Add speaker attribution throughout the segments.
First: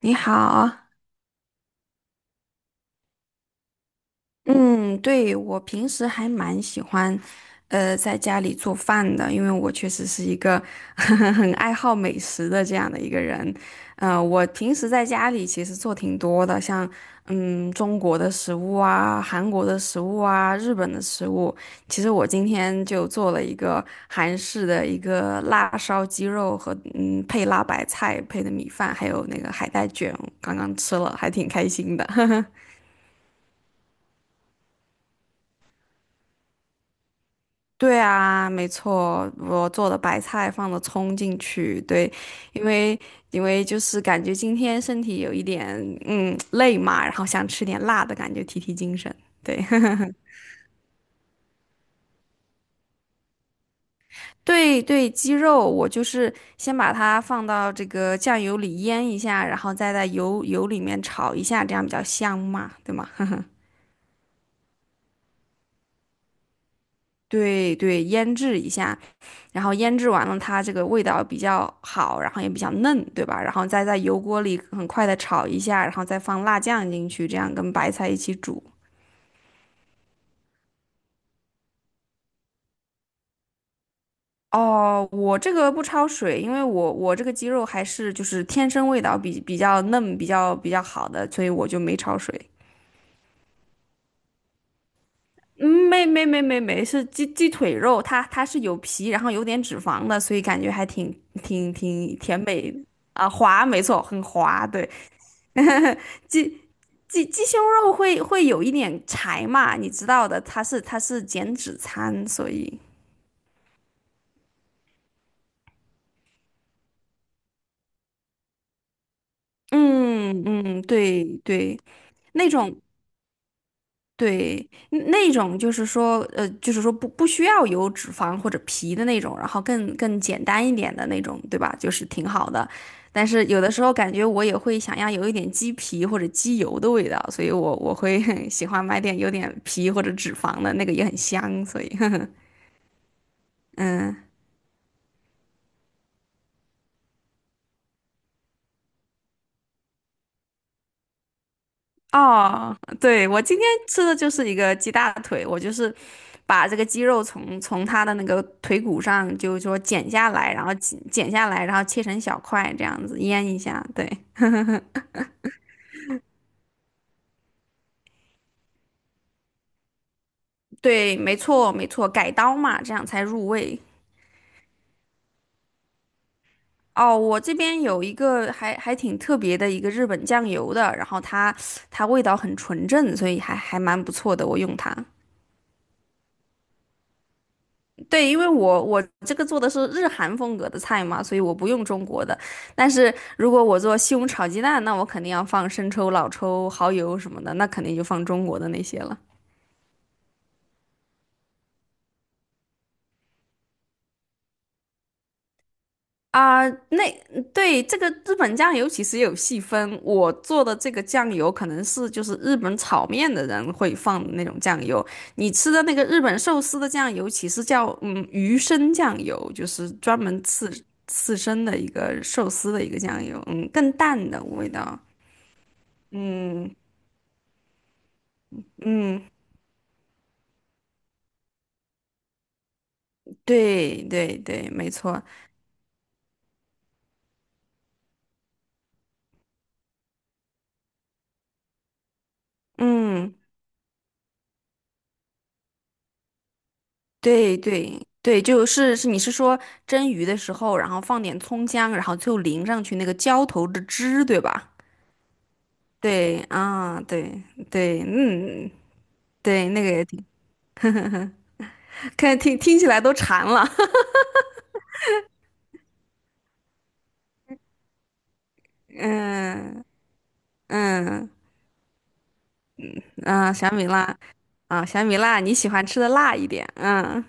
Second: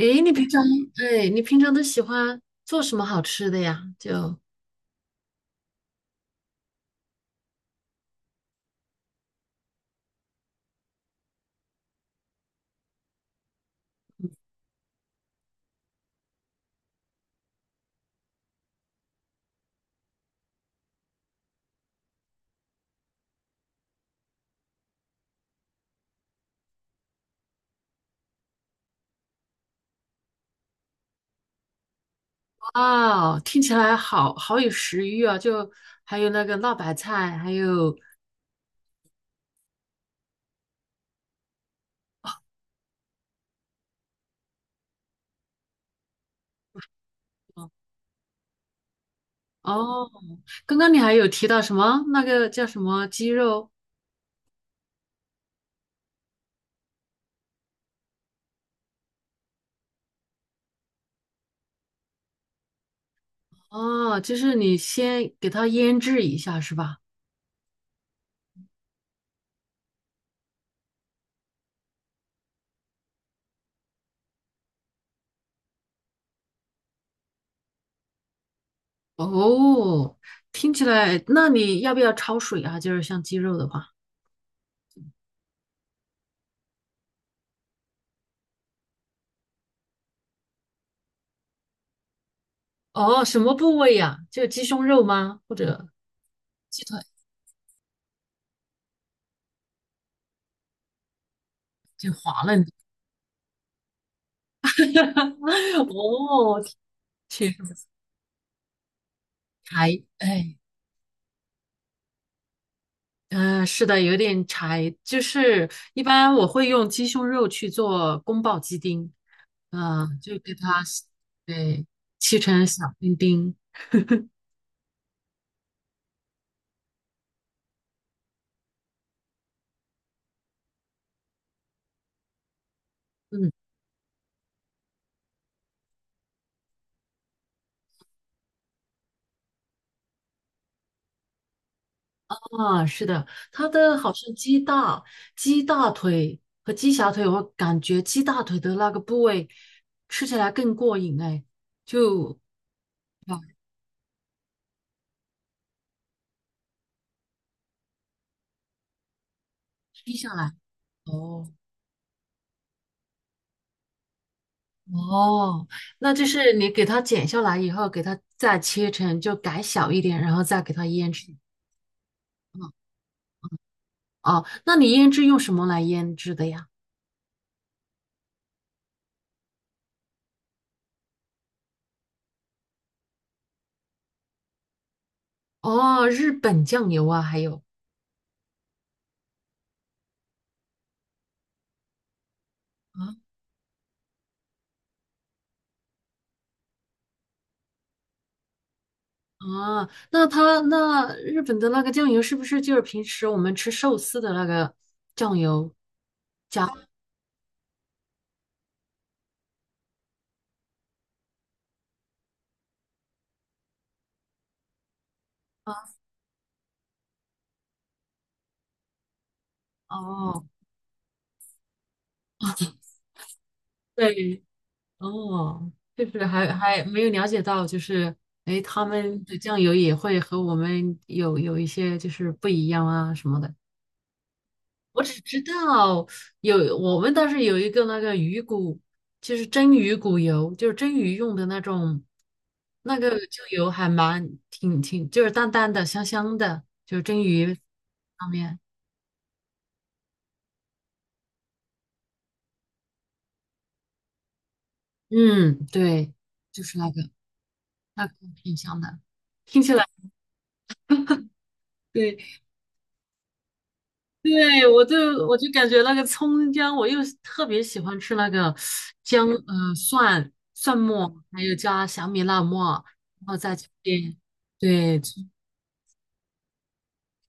Speaker 1: 你
Speaker 2: 你平常，
Speaker 1: 好。
Speaker 2: 哎，你平常都喜欢做什么好吃的呀？就，
Speaker 1: 嗯，对，我平时还蛮喜欢，在家里做饭的，因为我确实是一个 很爱好美食的这样的一个人。我平时在家里其实做挺多的，像中国的食物啊、韩国的食物啊、日本的食物。其实我今天就做了一个韩式的一个辣烧鸡肉和配辣白菜配的米饭，还有那个海带卷，刚刚吃了，还挺开心的。
Speaker 2: 哇，听起来好好有食欲啊！就还有那个辣白菜，还有
Speaker 1: 对啊，没错，我做的白菜放了葱进去，对，因为因为就是感觉今天身体有一点累嘛，然后想吃点辣的感觉提提精神，对。
Speaker 2: 哦，刚刚你还有提到什么那个叫什么鸡肉？
Speaker 1: 对对，鸡肉我就是先把它放到这个酱油里腌一下，然后再在油里面炒一下，这样比较香嘛，对吗？
Speaker 2: 哦，就是你先给它腌制一下是吧？
Speaker 1: 对对，腌制一下，然后腌制完了，它这个味道比较好，然后也比较嫩，对吧？然后再在油锅里很快的炒一下，然后再放辣酱进去，这样跟白菜一起煮。
Speaker 2: 哦，听起来，那你要不要焯水啊？就是像鸡肉的话。
Speaker 1: 哦，我这个不焯水，因为我这个鸡肉还是就是天生味道比较嫩，比较好的，所以我就没焯水。
Speaker 2: 哦，什么部位呀？就鸡胸肉吗？或
Speaker 1: 嗯，
Speaker 2: 者
Speaker 1: 没没没没
Speaker 2: 鸡
Speaker 1: 没，
Speaker 2: 腿
Speaker 1: 是鸡腿肉，它是有皮，然后有点脂肪的，所以感觉还挺挺
Speaker 2: 就
Speaker 1: 挺甜
Speaker 2: 滑嫩的，
Speaker 1: 美。啊，滑，没错，很滑，对。鸡
Speaker 2: 哦，
Speaker 1: 鸡鸡
Speaker 2: 天
Speaker 1: 胸
Speaker 2: 柴
Speaker 1: 肉会有一点柴嘛，你
Speaker 2: 哎，
Speaker 1: 知道的，它是减脂餐，所以，
Speaker 2: 嗯、是的，有点柴。就是一般我会用鸡胸肉去做宫保鸡丁，嗯、就
Speaker 1: 嗯
Speaker 2: 给它
Speaker 1: 嗯，对对。
Speaker 2: 对切
Speaker 1: 那
Speaker 2: 成
Speaker 1: 种
Speaker 2: 小丁丁。
Speaker 1: 对那种就是说，就是说不需要有脂肪或者皮的那种，然后更简单一点的那种，对吧？就是挺好的。但是
Speaker 2: 嗯，
Speaker 1: 有的时候感觉我也会想要有一点鸡皮或者鸡油的味道，所以我会 喜欢买点有点皮或者脂肪的那个也很香，所以
Speaker 2: 啊，是的，它的好
Speaker 1: 嗯。
Speaker 2: 像鸡大、鸡大腿和鸡小腿，我感觉鸡大腿的那个部位吃起来更过瘾哎，就
Speaker 1: 哦，对，
Speaker 2: 把
Speaker 1: 我今天吃的就是一个鸡大腿，我就是把这个鸡肉从它的那个腿骨上，就是说剪
Speaker 2: 劈
Speaker 1: 下
Speaker 2: 下来。
Speaker 1: 来，然后剪剪下
Speaker 2: 哦
Speaker 1: 来，然后切成小块，这样子腌一下。对，
Speaker 2: 哦，那就是你给它剪下来以后，给它再切成就改小一点，然后再给它腌
Speaker 1: 对，
Speaker 2: 制。
Speaker 1: 没错，没错，改刀
Speaker 2: 嗯
Speaker 1: 嘛，这样才入味。
Speaker 2: 哦，那你腌制用什么来腌制的呀？
Speaker 1: 哦，我这边有一个还还挺特别的一个日本酱油的，然后它味道很纯正，所以还还蛮不错的，我用它。
Speaker 2: 哦，日本酱油啊，还有。
Speaker 1: 对，因为我这个做的是日韩风格的菜嘛，所以我不用中国的。但是
Speaker 2: 啊。
Speaker 1: 如果我做西红柿炒鸡蛋，那我肯定要放生抽、老抽、蚝油什么的，那肯定就放中国的那些了。
Speaker 2: 啊，那他那日本的那个酱油是不是就是平时我们吃寿司的那个酱油
Speaker 1: 啊，
Speaker 2: 加
Speaker 1: 那对，这个日本酱油其实也有细分，我做的这个酱油可能是就是日本炒面的人会放的那种酱油，你吃的
Speaker 2: 啊？
Speaker 1: 那个日本寿司的酱油其实叫鱼生酱油，就是专门
Speaker 2: 哦，
Speaker 1: 刺身的一个寿司的一个酱油，嗯，更淡的
Speaker 2: 对，
Speaker 1: 味道，
Speaker 2: 哦，就是还
Speaker 1: 嗯
Speaker 2: 还没有了解到，就是哎，诶他
Speaker 1: 嗯，
Speaker 2: 们的酱油也会和我们有一些就是不一样啊什么的。
Speaker 1: 对对对，没
Speaker 2: 我只
Speaker 1: 错，
Speaker 2: 知道有我们倒是有一个那个鱼骨，就是蒸鱼骨油，就是蒸鱼用的那种，那个
Speaker 1: 嗯。
Speaker 2: 就油还蛮挺挺，就是淡淡的、香香的，就是蒸鱼
Speaker 1: 对对
Speaker 2: 上
Speaker 1: 对，
Speaker 2: 面。
Speaker 1: 就是是你是说蒸鱼的时候，然后放点葱姜，然后最后淋上去那个浇头的汁，对吧？
Speaker 2: 嗯，对，
Speaker 1: 对
Speaker 2: 就是那
Speaker 1: 啊，
Speaker 2: 个，
Speaker 1: 对对，
Speaker 2: 那个挺
Speaker 1: 嗯，
Speaker 2: 香的，听
Speaker 1: 对，
Speaker 2: 起
Speaker 1: 那
Speaker 2: 来。
Speaker 1: 个也挺，
Speaker 2: 对
Speaker 1: 看听听起来都馋了。
Speaker 2: 对，我就我就感觉那个葱姜，我又特别喜欢吃那个姜，
Speaker 1: 嗯
Speaker 2: 蒜末，
Speaker 1: 嗯
Speaker 2: 还有加小米辣末，然后
Speaker 1: 嗯，
Speaker 2: 再加
Speaker 1: 小米
Speaker 2: 点
Speaker 1: 辣。啊，
Speaker 2: 对，
Speaker 1: 小米辣，你喜欢吃的辣一点。嗯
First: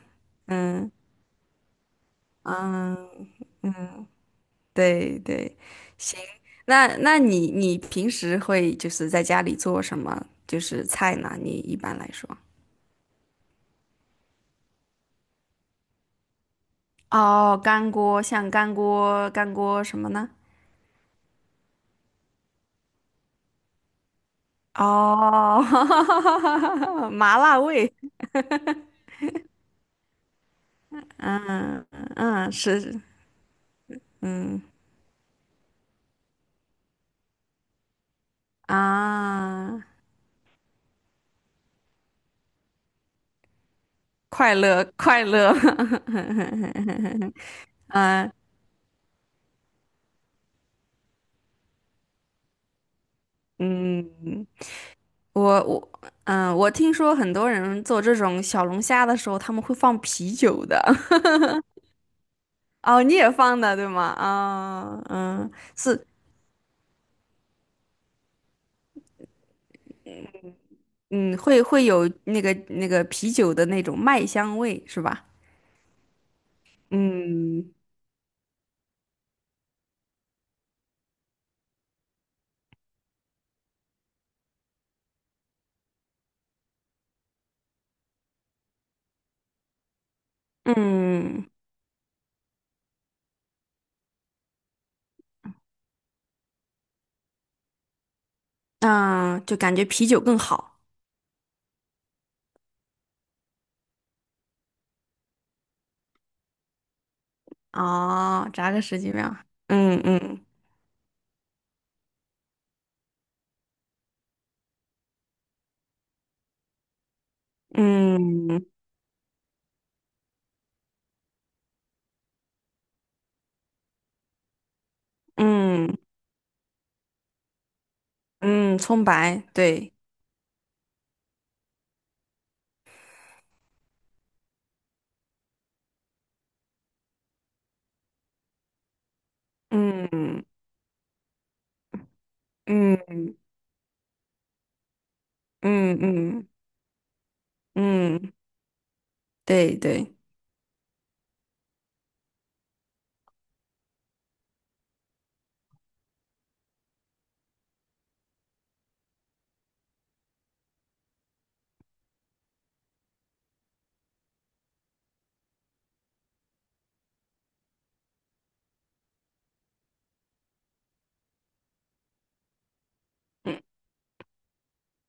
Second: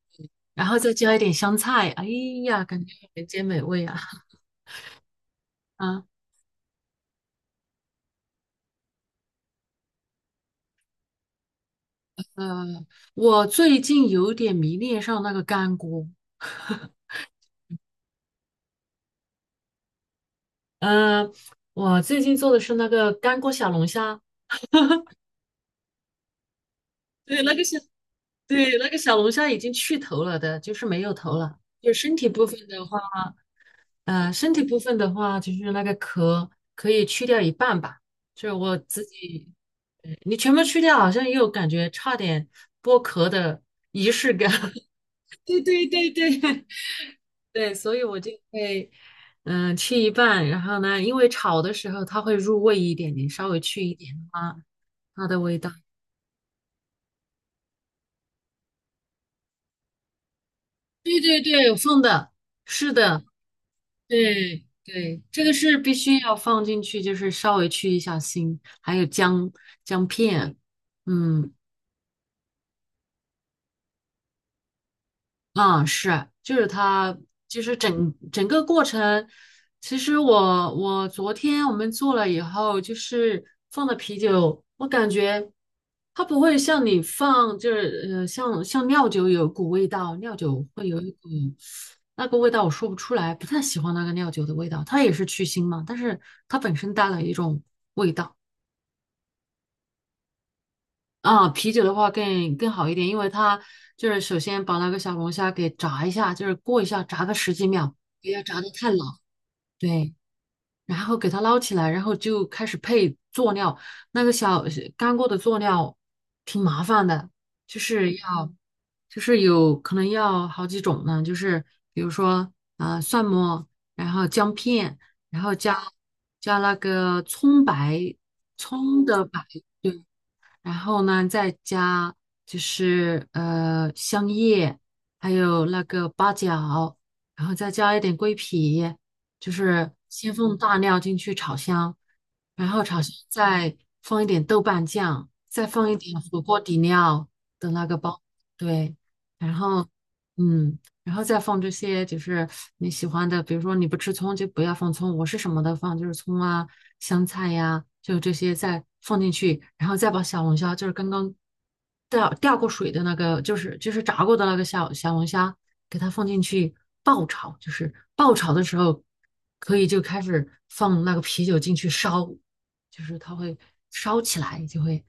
Speaker 2: 然后
Speaker 1: 嗯
Speaker 2: 再加一点香菜，哎呀，感觉
Speaker 1: 嗯
Speaker 2: 人间美味啊！
Speaker 1: 嗯，对对，
Speaker 2: 啊，
Speaker 1: 行。那那你你平时会就是在家里做什么就是菜呢？你一般来说？
Speaker 2: 呃，我最近有点迷恋上那个干锅，
Speaker 1: 哦，干锅，像干锅，干锅什么呢？
Speaker 2: 呃，我最近做的是那个干锅小龙虾，
Speaker 1: 哦，麻
Speaker 2: 对，那
Speaker 1: 辣
Speaker 2: 个小，
Speaker 1: 味，
Speaker 2: 对，那个小龙虾已经去头了的，就是没有头了。
Speaker 1: 嗯
Speaker 2: 就身体部
Speaker 1: 嗯，
Speaker 2: 分
Speaker 1: 是，
Speaker 2: 的话，
Speaker 1: 是
Speaker 2: 身
Speaker 1: 嗯。
Speaker 2: 体部分的话，就是那个壳可以去掉一半吧，就是我自己，
Speaker 1: 啊，
Speaker 2: 对你全部去掉，好像又感觉差点剥壳的仪式感。
Speaker 1: 快乐 快乐，
Speaker 2: 对对对对 对，所以我就
Speaker 1: 嗯
Speaker 2: 会，嗯、吃一半，然后呢，因为炒的时候它会入味一点，点，稍微去一
Speaker 1: 嗯，
Speaker 2: 点啊，它的
Speaker 1: 我
Speaker 2: 味道。
Speaker 1: 我嗯，我听说很多人做这种小龙虾的时候，他们会放啤酒的。
Speaker 2: 对对对，放的，是
Speaker 1: 哦，你
Speaker 2: 的，
Speaker 1: 也放的对吗？
Speaker 2: 对对，这个是必
Speaker 1: 是，
Speaker 2: 须要放进去，就是稍微去一下腥，还有姜姜片，
Speaker 1: 嗯，
Speaker 2: 嗯，
Speaker 1: 会会有那个啤酒的那种麦香味，是吧？
Speaker 2: 啊，是，就是它，就
Speaker 1: 嗯，
Speaker 2: 是整整个过程。其实我昨天我们做了以后，就是放的啤酒，我感觉它不会像你放，就是像料酒有股味道，料酒会有一股
Speaker 1: 嗯，
Speaker 2: 那个味道，我说不出来，不太喜欢那个料酒的味道。它也是去腥嘛，但是它本身带了一种味道。
Speaker 1: 那就感觉啤酒更好。
Speaker 2: 啊，啤酒的话更好一点，因为它就是首先把那个小龙虾给炸一下，就是过一下，炸个十几秒，不要
Speaker 1: 哦，
Speaker 2: 炸的
Speaker 1: 炸个
Speaker 2: 太
Speaker 1: 十
Speaker 2: 老。
Speaker 1: 几秒。嗯
Speaker 2: 对，
Speaker 1: 嗯
Speaker 2: 然后给它捞起来，然后就开始配佐料。那个小干锅的佐料挺麻烦的，就是要嗯
Speaker 1: 嗯
Speaker 2: 就是有可能要好几种呢，就是比如说啊、蒜末，然后姜片，然后加
Speaker 1: 嗯
Speaker 2: 加那个葱白，
Speaker 1: 嗯，葱
Speaker 2: 葱的白。
Speaker 1: 白，对，
Speaker 2: 对。然后呢，再加就是香叶，还有那个八角，然后再加一点桂皮，就是先
Speaker 1: 嗯
Speaker 2: 放大料进去炒香，然后炒香
Speaker 1: 嗯
Speaker 2: 再放一点豆瓣酱，再放一
Speaker 1: 嗯
Speaker 2: 点火
Speaker 1: 嗯
Speaker 2: 锅底料的那个包，
Speaker 1: 嗯，
Speaker 2: 对，然
Speaker 1: 对
Speaker 2: 后
Speaker 1: 对，
Speaker 2: 嗯。然后再放这些就是你喜欢的，比如说你不吃葱就不要放葱，我是什么的放，就是葱啊、香菜呀、就这些再放进去，然后再把小龙虾，就是刚刚掉过水的那个，就是就是炸过的那个小龙虾，给它放进去爆炒，就是爆炒的时候可以就开始放那个啤酒进去烧，就是它会
Speaker 1: 嗯。
Speaker 2: 烧起来，就会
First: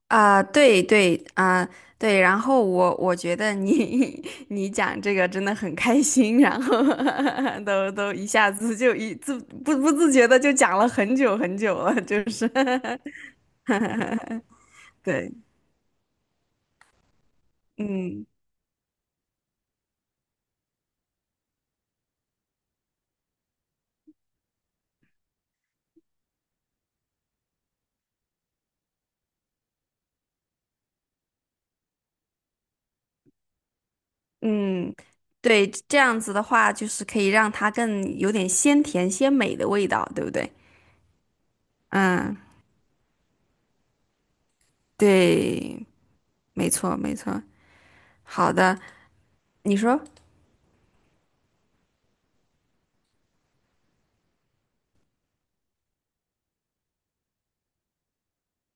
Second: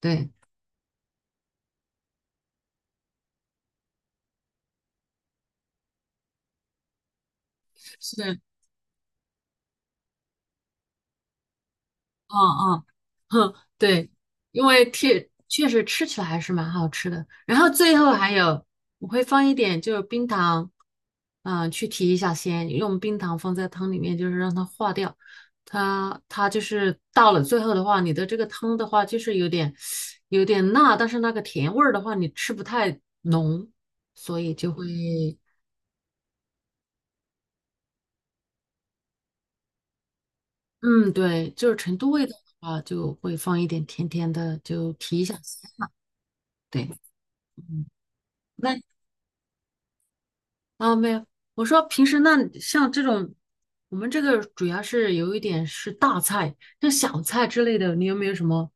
Speaker 2: 对，
Speaker 1: 啊，对对啊，对。然后我我觉得你 你讲这个真的很开心，然后 都
Speaker 2: 是，
Speaker 1: 一
Speaker 2: 嗯
Speaker 1: 下子就一自不自觉的就讲了很久很久了，就是
Speaker 2: 嗯。嗯，对，因为 确
Speaker 1: 对，
Speaker 2: 确实吃起来还是蛮好吃的。然后最后
Speaker 1: 嗯。
Speaker 2: 还有，我会放一点就是冰糖，嗯、去提一下鲜，用冰糖放在汤里面，就是让它化掉。它就是到了最后的话，你的这个汤的话就是有点有点辣，但是那个甜味儿的话你吃不太浓，所以就会，
Speaker 1: 嗯，对，这样子的话，就是可以让它更有点鲜甜鲜美的味道，对不对？
Speaker 2: 嗯，对，就是成都味道
Speaker 1: 嗯，
Speaker 2: 的话就会放一点甜甜的，就提一下鲜。
Speaker 1: 对，没
Speaker 2: 对，
Speaker 1: 错，没错。
Speaker 2: 嗯。
Speaker 1: 好的，
Speaker 2: 那。
Speaker 1: 你说，
Speaker 2: 啊，没有，我说平时那像这种，我们这个主要是有一点是大菜，像小菜之类的，你有没有什么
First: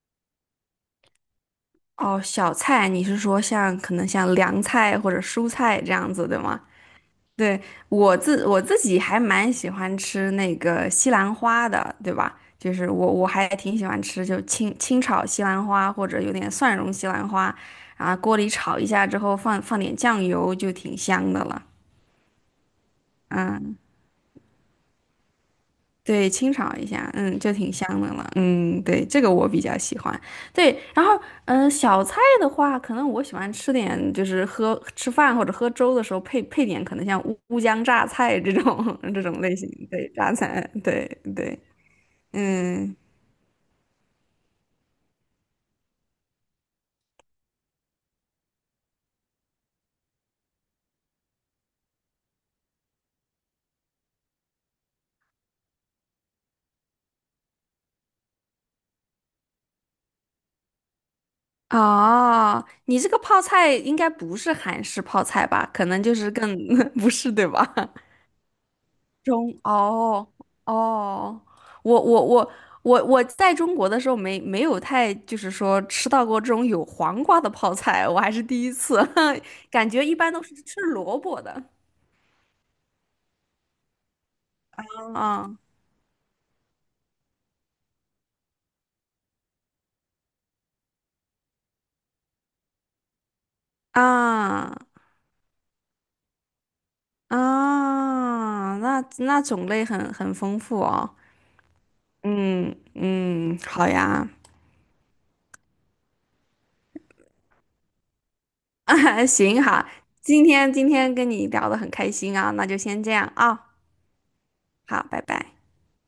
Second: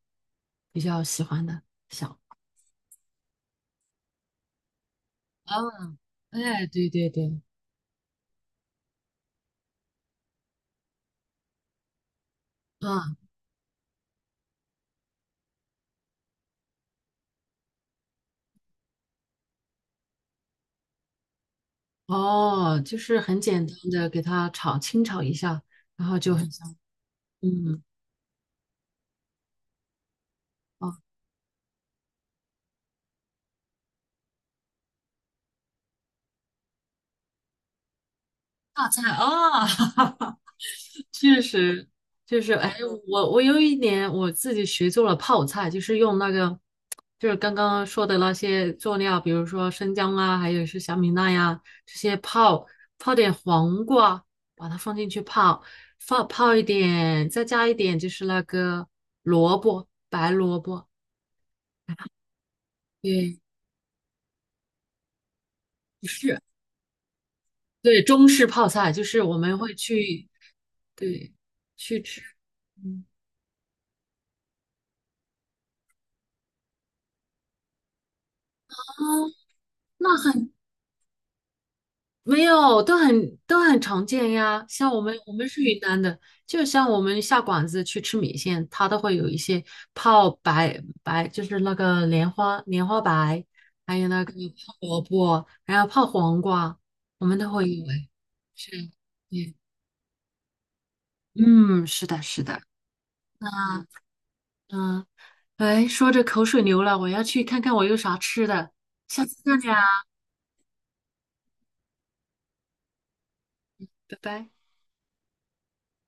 Speaker 2: 比较喜欢的小？
Speaker 1: 哦，小菜，你是说像可能像凉菜或者蔬
Speaker 2: 啊，
Speaker 1: 菜这样子，对吗？
Speaker 2: 哎，对对对，
Speaker 1: 对，我自己还蛮喜欢吃那个西兰花的，对吧？就是我
Speaker 2: 啊，
Speaker 1: 我还挺喜欢吃，就清炒西兰花或者有点蒜蓉西兰花，啊，锅里炒一下之后放放点酱油就挺香的了。
Speaker 2: 哦，就是很简单
Speaker 1: 嗯，
Speaker 2: 的给它炒，清炒一下，然后
Speaker 1: 对，
Speaker 2: 就很
Speaker 1: 清炒
Speaker 2: 香。
Speaker 1: 一下，嗯，就挺
Speaker 2: 嗯，
Speaker 1: 香的了，嗯，对，这个我比较喜欢。对，
Speaker 2: 哦，
Speaker 1: 然后，小菜的话，可能我喜欢吃点，就是喝吃饭或者喝粥的时候配配点，可能像乌江榨菜这种
Speaker 2: 大菜
Speaker 1: 这种类
Speaker 2: 啊，
Speaker 1: 型，对，榨菜，对
Speaker 2: 确
Speaker 1: 对，
Speaker 2: 实，就是，哎，
Speaker 1: 嗯。
Speaker 2: 我有一年我自己学做了泡菜，就是用那个，就是刚刚说的那些佐料，比如说生姜啊，还有是小米辣呀、这些泡，泡点黄瓜，把它放进去泡，放泡一点，再加一点就是那个萝卜，白萝卜，
Speaker 1: 哦，你这个
Speaker 2: 对，
Speaker 1: 泡菜应该不是韩式泡菜吧？可能
Speaker 2: 不
Speaker 1: 就是
Speaker 2: 是，
Speaker 1: 更 不是，对吧？
Speaker 2: 对，中式泡菜，就是我
Speaker 1: 中
Speaker 2: 们会
Speaker 1: 哦，
Speaker 2: 去，对，
Speaker 1: 哦，我
Speaker 2: 去吃，
Speaker 1: 我我
Speaker 2: 嗯。
Speaker 1: 我在中国的时候没有太就是说吃到过这种有黄瓜的泡菜，我还是第一次，
Speaker 2: 啊，
Speaker 1: 感觉
Speaker 2: 那
Speaker 1: 一般都
Speaker 2: 很
Speaker 1: 是吃萝卜的。
Speaker 2: 没有，都很都很常见呀。像我们
Speaker 1: 啊
Speaker 2: 是云南的，就像我们下馆子去吃米线，它都会有一些泡白白，就是那个莲花白，还有那个
Speaker 1: 啊
Speaker 2: 泡萝卜，还有泡黄瓜，我们都会有诶。是，
Speaker 1: 啊！那那
Speaker 2: 对，
Speaker 1: 种类很很丰富哦。
Speaker 2: 嗯，是的，是的。
Speaker 1: 嗯嗯，
Speaker 2: 那
Speaker 1: 好呀，
Speaker 2: 嗯，哎，说着口水流了，我要去看看我有啥吃的，下
Speaker 1: 啊
Speaker 2: 次再
Speaker 1: 行
Speaker 2: 聊，
Speaker 1: 哈，今天今天跟你聊得很开心啊，那就先这样啊，
Speaker 2: 拜拜。
Speaker 1: 好，拜拜。